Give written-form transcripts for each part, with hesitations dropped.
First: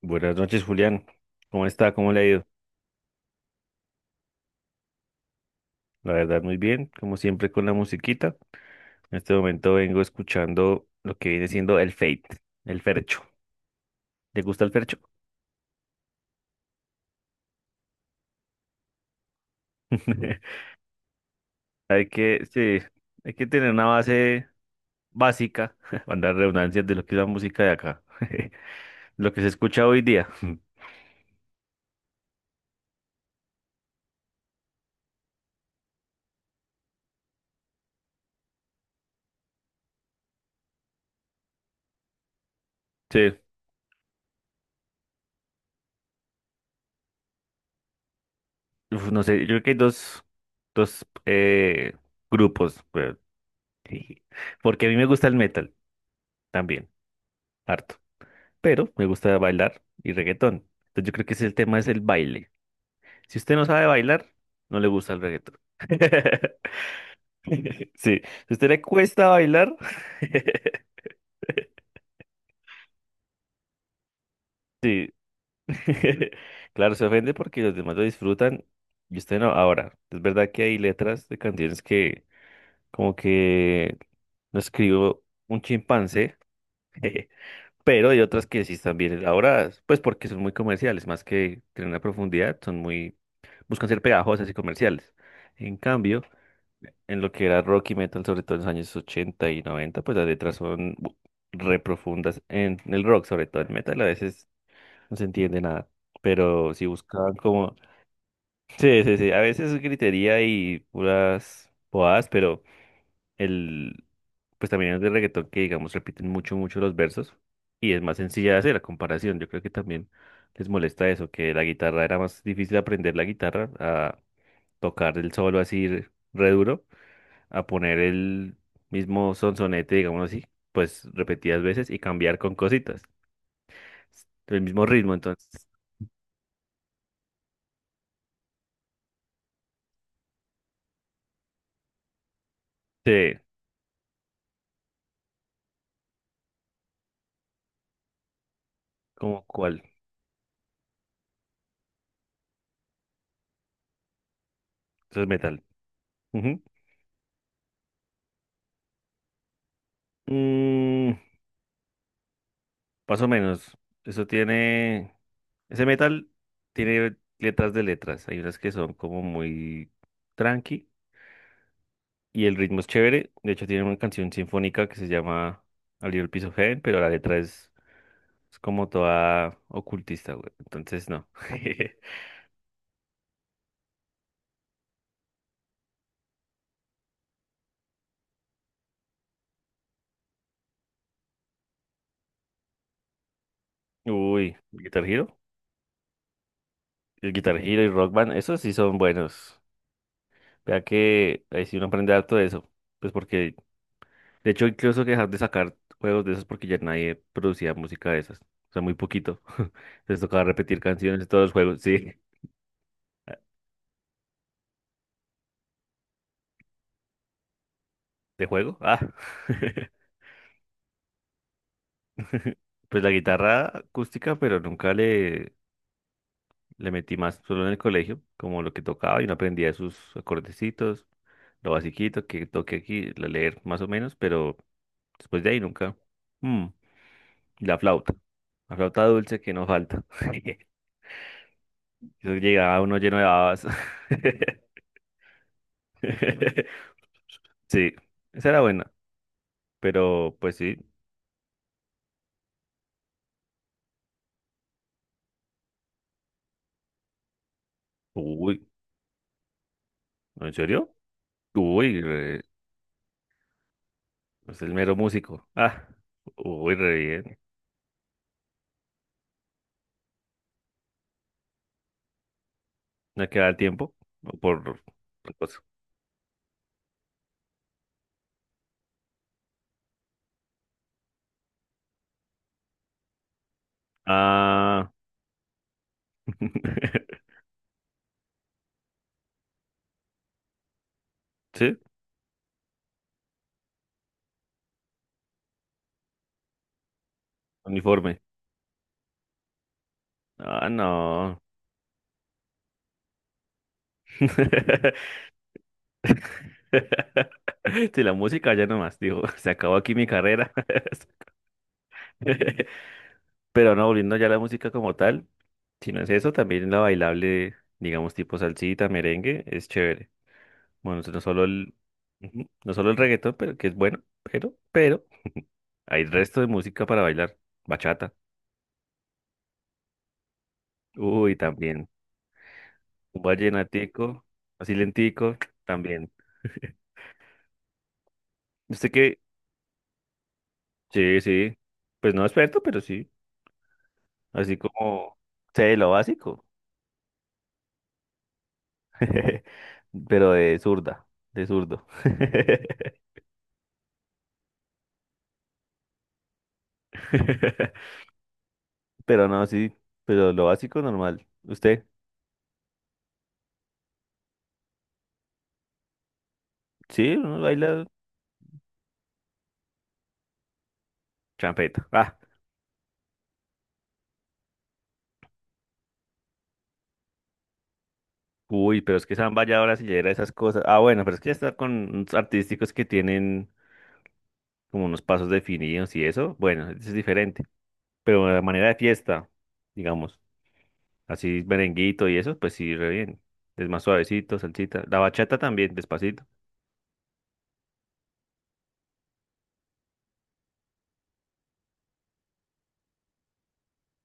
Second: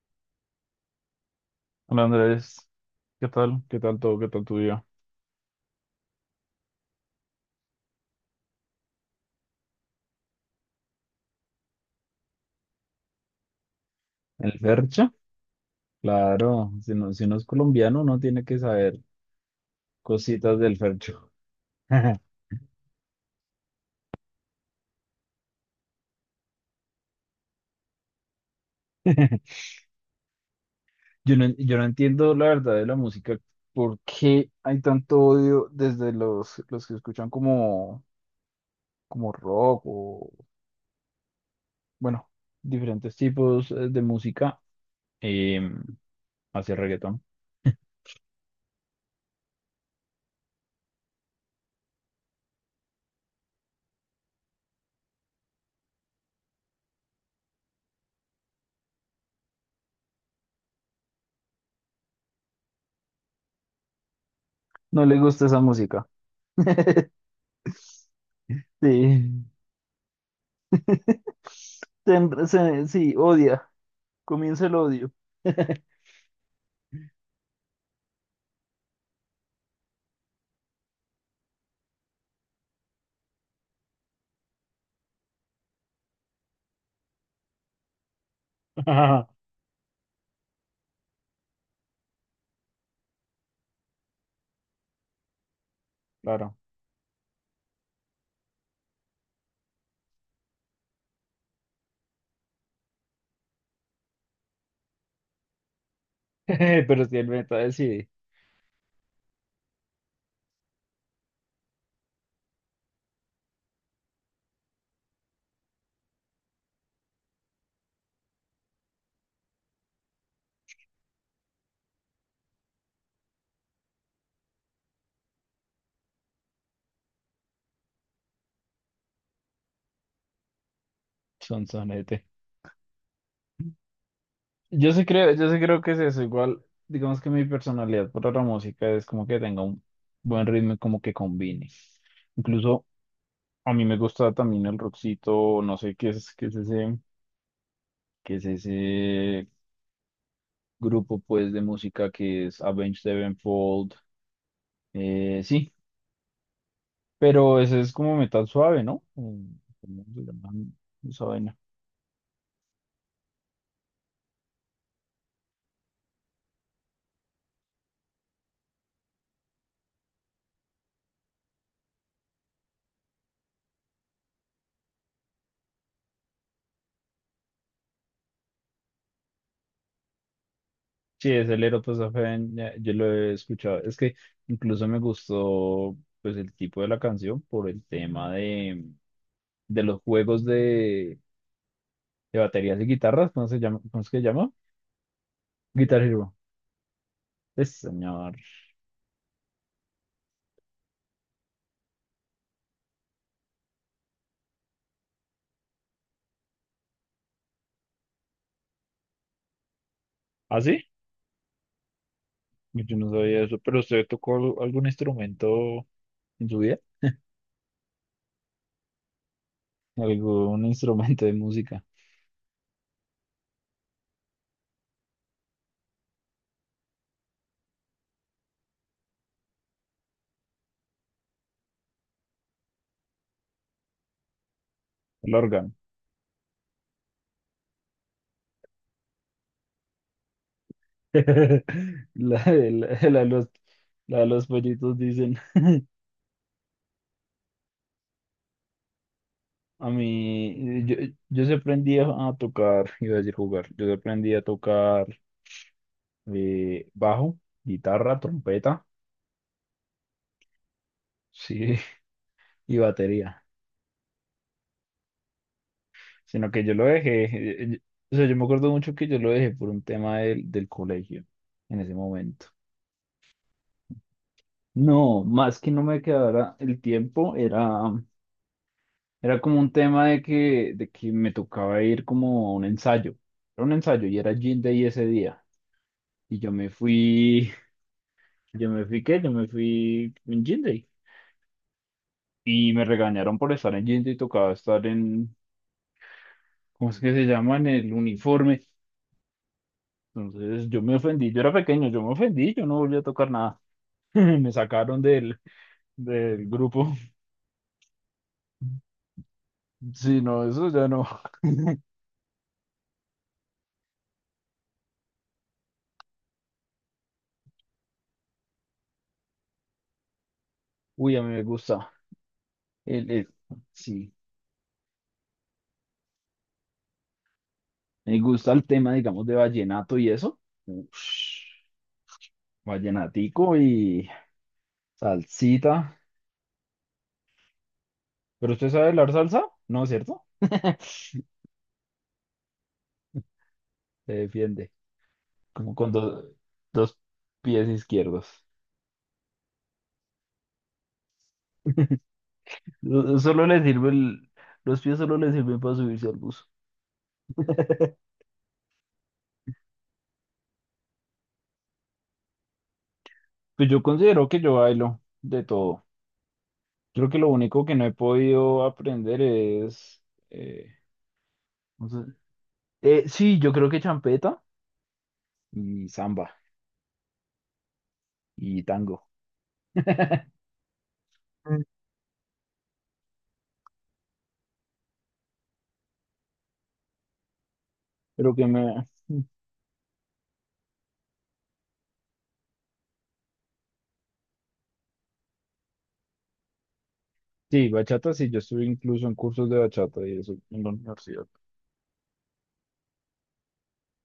Buenas noches, Julián. ¿Cómo está? Hola ¿Cómo le ha ido? Andrés, ¿qué tal? ¿Qué tal todo? ¿Qué tal tu día? La verdad, muy bien, como siempre con la musiquita. En este momento vengo escuchando lo que viene siendo el Fate, el Fercho. ¿Te ¿El gusta el Fercho? Fercho? Claro, si no, si uno es colombiano, uno tiene que saber cositas del Fercho. Hay que, sí, hay que tener una base básica, para dar redundancias de lo que es la música de acá, lo que se escucha hoy día. Yo no entiendo la verdad de la música, por qué hay tanto odio desde los que escuchan como, como rock o, bueno, diferentes Sí, tipos de música eh, hacia reggaetón. uf, no sé, yo creo que hay dos grupos, pero- porque a mí me gusta el metal también, harto. Pero me gusta bailar y reggaetón. Entonces yo creo que ese es el tema, es el baile. Si usted no sabe bailar, no le No gusta le el gusta reggaetón. esa música. Sí, si a usted le cuesta Sí. bailar, Sí, odia. Comienza el sí. odio. Claro, se ofende porque los demás lo disfrutan y usted no. Ahora, es verdad que hay letras de canciones que como que no escribo un chimpancé, pero hay otras que sí están bien Ajá. elaboradas, pues porque son muy comerciales, más que tienen una profundidad, son muy, buscan ser pegajosas y comerciales. En cambio, Claro. en lo que era rock y metal, sobre todo en los años 80 y 90, pues las letras son re profundas en el rock, sobre todo en metal, a veces no se entiende nada. Pero si Pero si el buscaban meta como... decide, Sí, sí, sí, a veces es gritería y puras bobadas, pero el... Pues también es de reggaetón que, digamos, repiten mucho, mucho los versos y es más sencilla de hacer la comparación. Yo creo que también les molesta eso, que la guitarra, era más difícil aprender la guitarra, tocar el solo así re duro, a poner el mismo sonsonete, digamos así, pues repetidas son veces y sonete. cambiar con cositas. El mismo Yo sí ritmo, creo, yo sí entonces, creo que es eso. Igual, digamos que mi personalidad para la música es como que tenga un buen ritmo y como que combine. Incluso sí, a mí me gusta también el rockcito, no sé qué es, qué es ese, qué es como ese cuál, grupo pues de música que es Avenged Sevenfold. eso es metal. Sí, Ujú. pero ese es como metal suave, ¿no? ¿Cómo se llama Mm, esa vaina? más o menos, eso tiene, ese metal tiene letras de letras, hay unas que son como muy tranqui y el ritmo es chévere, de hecho tiene una canción sinfónica que se llama A Little Piece of Heaven, pero la letra es como toda ocultista, güey. Entonces, no. Sí, es el Erotosafen, yo lo he escuchado. Es que incluso me gustó pues el tipo de la canción por el tema de los juegos de baterías y guitarras, ¿cómo se llama? ¿Cómo es que se llama? Uy, Guitar Hero. Guitar Hero. El Guitar Es Hero y Rock Band, señor. esos sí son buenos. Vea que ahí sí uno aprende harto de eso. Pues porque, de hecho, incluso que dejar de sacar juegos de esos porque ya nadie producía música de esas. O sea, muy poquito. Les tocaba ¿Ah, repetir sí? canciones de todos los juegos. Sí, Yo no sabía eso, pero ¿usted tocó algún instrumento en su vida? ¿de juego? Ah. ¿Algún instrumento de música? Pues la guitarra acústica, pero nunca le metí más solo en el colegio, como lo que tocaba, y no aprendía sus acordecitos, lo basiquito que toque aquí, la leer más o menos, pero El después de ahí órgano. nunca. Mm, y la flauta dulce que no falta. Eso La, de- llegaba uno la, lleno la de de los, babas. la de los pollitos dicen. Sí, esa era buena, A pero pues sí. mí, yo, yo sí aprendí a a tocar, iba a decir jugar, yo sí aprendí a tocar bajo, guitarra, Uy, trompeta, ¿no?, ¿en serio? sí, Uy, y batería, es el mero músico. Ah, sino que yo uy, lo re dejé, bien. O sea, yo me acuerdo mucho que yo lo dejé por un tema del colegio en ese momento. No queda el tiempo por No, otra más cosa. que no me quedara el tiempo, era, era como un tema de que me tocaba ir como a un ensayo, era un ensayo y era Jean Day Ah. ese día, y yo me fui. Yo me fui, ¿qué? Yo me fui en Jean. ¿Sí? Y me regañaron por estar en Jean y tocaba estar en, ¿cómo es que se llama? En el Uniforme. uniforme. Entonces Ah, yo me ofendí, yo no. era pequeño, yo me ofendí, yo no volví a tocar nada. Me sacaron del grupo. Si la música ya nomás, digo, se acabó aquí mi Sí, no, carrera. eso ya no. Pero no, volviendo ya a la música como tal, si no es eso, también la bailable, digamos, tipo salsita, merengue, es chévere. Bueno, Uy, a mí me gusta. ujú, no solo el El, el- reggaetón, pero que es bueno, sí, pero, hay resto de música para bailar. Bachata. me gusta el tema, digamos, de vallenato y eso. Uy, Ush, también. Un vallenatico y vallenatico, así lentico, salsita. también. ¿Pero usted sabe ¿Usted bailar qué? salsa? No, ¿cierto? Sí, sí. Pues no experto, pero sí. Se Así defiende. como sé Como lo con dos, básico. dos pies izquierdos. Pero de zurda, de zurdo. Solo le sirve los pies solo le sirven para subirse al bus. Pero no, sí. Pero lo básico normal. ¿Usted? Pues yo considero que yo bailo de todo. Creo Sí, que lo uno único que baila no he podido aprender es, eh, champeta. no sé. Ah, Sí, yo creo que champeta y samba y uy, pero es tango. que samba ya ahora sí ya era esas cosas. Ah, bueno, pero es que ya está Mm. con unos artísticos que tienen como unos pasos definidos y eso. Bueno, eso es diferente. Pero Pero la que manera de me... fiesta, digamos. Así merenguito y eso, pues sí, re bien. Es más suavecito, salsita. La bachata también, despacito. Sí, bachata, sí, yo estuve incluso en cursos de bachata y eso en la universidad.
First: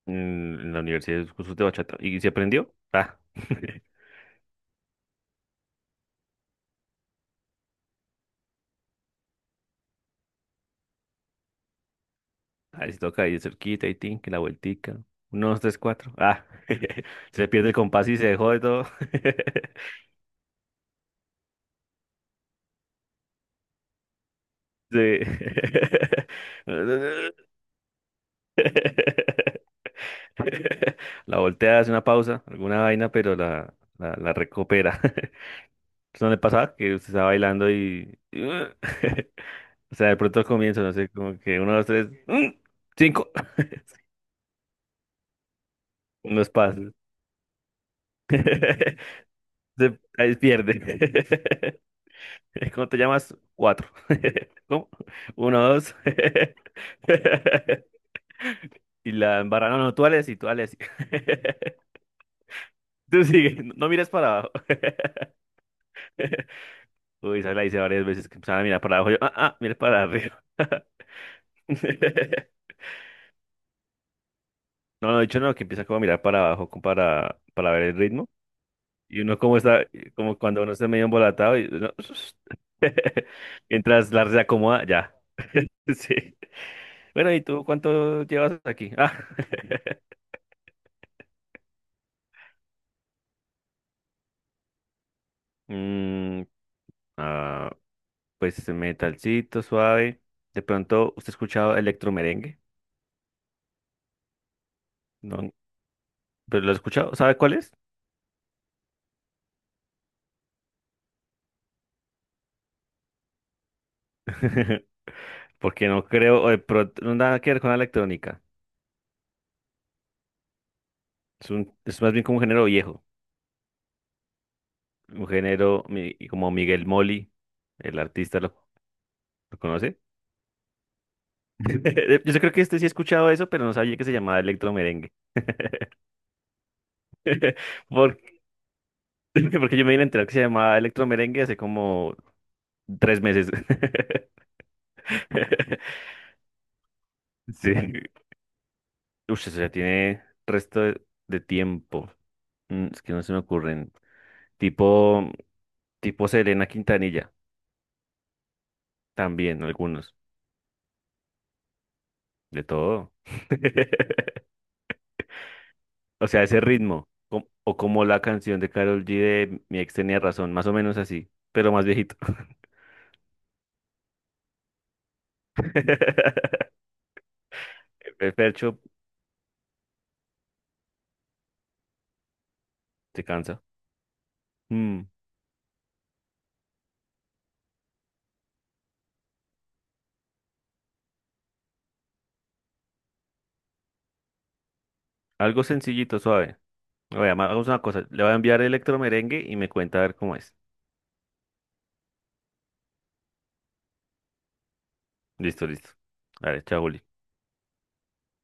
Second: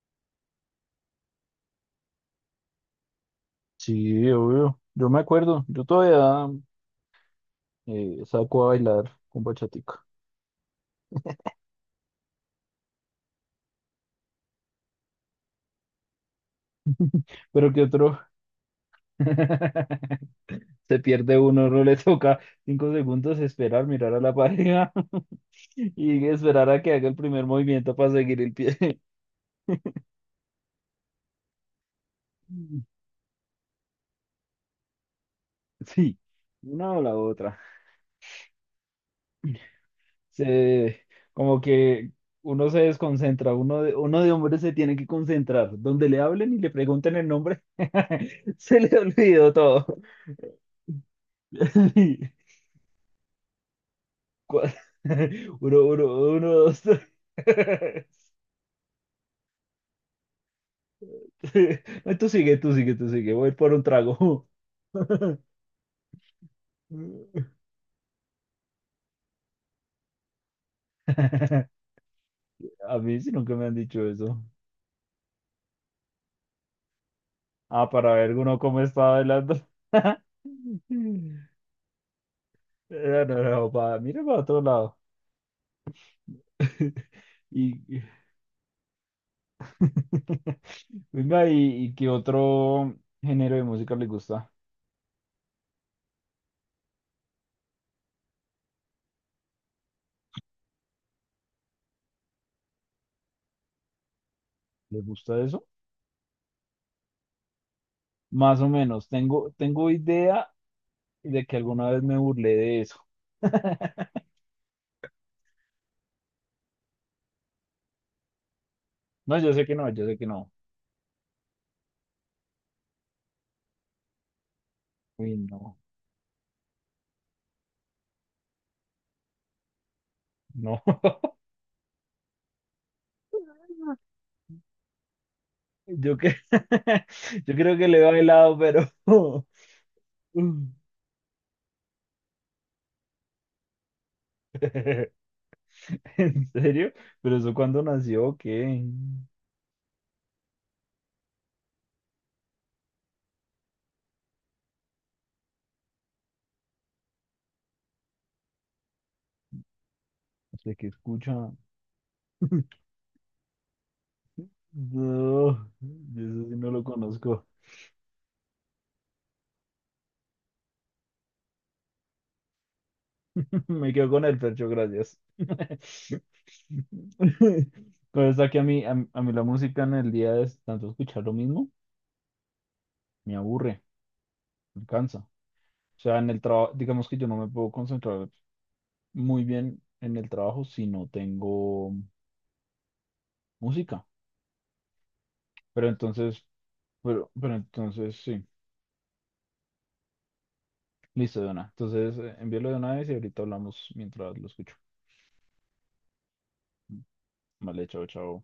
En en la universidad es cursos de bachata. ¿Y se aprendió? Ah. Sí, obvio. Yo me acuerdo, yo todavía saco a bailar con bachatica. Ahí se toca ahí de cerquita y tin, que la vueltica. Uno, dos, tres, cuatro. Ah. Se pierde Pero el que compás y otro se dejó de todo. se pierde uno, no le toca 5 segundos esperar, mirar a la pareja Sí. y esperar a que haga el primer movimiento para seguir el pie. La voltea, hace una pausa, alguna vaina, pero la recupera. Sí, ¿Eso no le pasaba? una Que o usted la estaba otra. bailando y... O sea, de pronto al comienzo, no Se, sé, como como que uno, dos, tres, que ¡mm! uno se Cinco, desconcentra, uno de hombres se tiene que concentrar. Donde le unos hablen y le pasos. pregunten el nombre, se le olvidó todo. Ahí pierde. Sí. ¿Cómo te llamas? Cuatro. Cua- ¿Cómo? Uno, Uno, dos. uno, uno, dos, tres. Y la embarra, no, no, tú dale así, tú dale así. No, tú sigue, tú sigue, tú Tú sigue. Voy sigue, por no, un no mires para trago. abajo. Uy, esa la hice varias veces que empezaba a mirar para abajo. Yo, ah, ah, mires para arriba. A mí sí nunca me han dicho eso. No, no, de hecho no, que empieza como a mirar para abajo como para, ver Ah, el para ritmo. ver uno cómo está Y uno bailando. como está, como cuando uno está medio embolatado y uno- no, no, no, mientras mira la para otro reacomoda, lado. ya. Sí. Bueno, ¿y tú Y, cuánto llevas aquí? Ah. venga, y qué otro género de música le gusta? Mm, ah, pues metalcito, suave. De pronto, ¿usted ha escuchado electromerengue? ¿Le gusta No, eso? pero lo he escuchado, ¿sabe cuál es? Más o menos. Tengo idea de que alguna vez me burlé de eso. Porque no creo, o de pronto, no, nada que ver con la electrónica. No, yo sé que no. Es más bien como un género viejo. Un Uy, no, género como Miguel Molly, el artista, ¿lo conoce? no. Yo creo que este sí he escuchado eso, pero no sabía que se llamaba electromerengue. Yo, que... yo creo que le va Por- helado pero... Porque yo me vine a enterar que se llamaba electromerengue hace como 3 meses. ¿En serio? ¿Pero eso Sí. cuándo Uy, nació? O ¿qué? eso ya tiene resto de tiempo. Mm, es que no se me ocurren. Tipo, tipo Selena Quintanilla, también algunos. De sea, ¿qué escucha? No, De todo. yo O sea, eso sí ese no lo ritmo. Conozco. O como la canción de Karol G de Mi ex tenía razón, más o menos así, pero más viejito. Me quedo con el percho, gracias. Pero es que a Fercho. mí, a, mí a mí la música en el día es tanto escuchar lo mismo, Te me cansa. aburre, me Mm, cansa. O sea, en el trabajo, digamos que yo no me puedo concentrar muy bien en el trabajo si no tengo música. algo Pero sencillito, entonces suave. Pero, Oye, pero hagamos una cosa. entonces Le voy a sí, enviar electro merengue y me cuenta a ver cómo es. listo de una. Entonces envíalo de una vez y ahorita hablamos mientras lo escucho. Listo, listo. Vale, chao, Juli. Vale, chao, chao.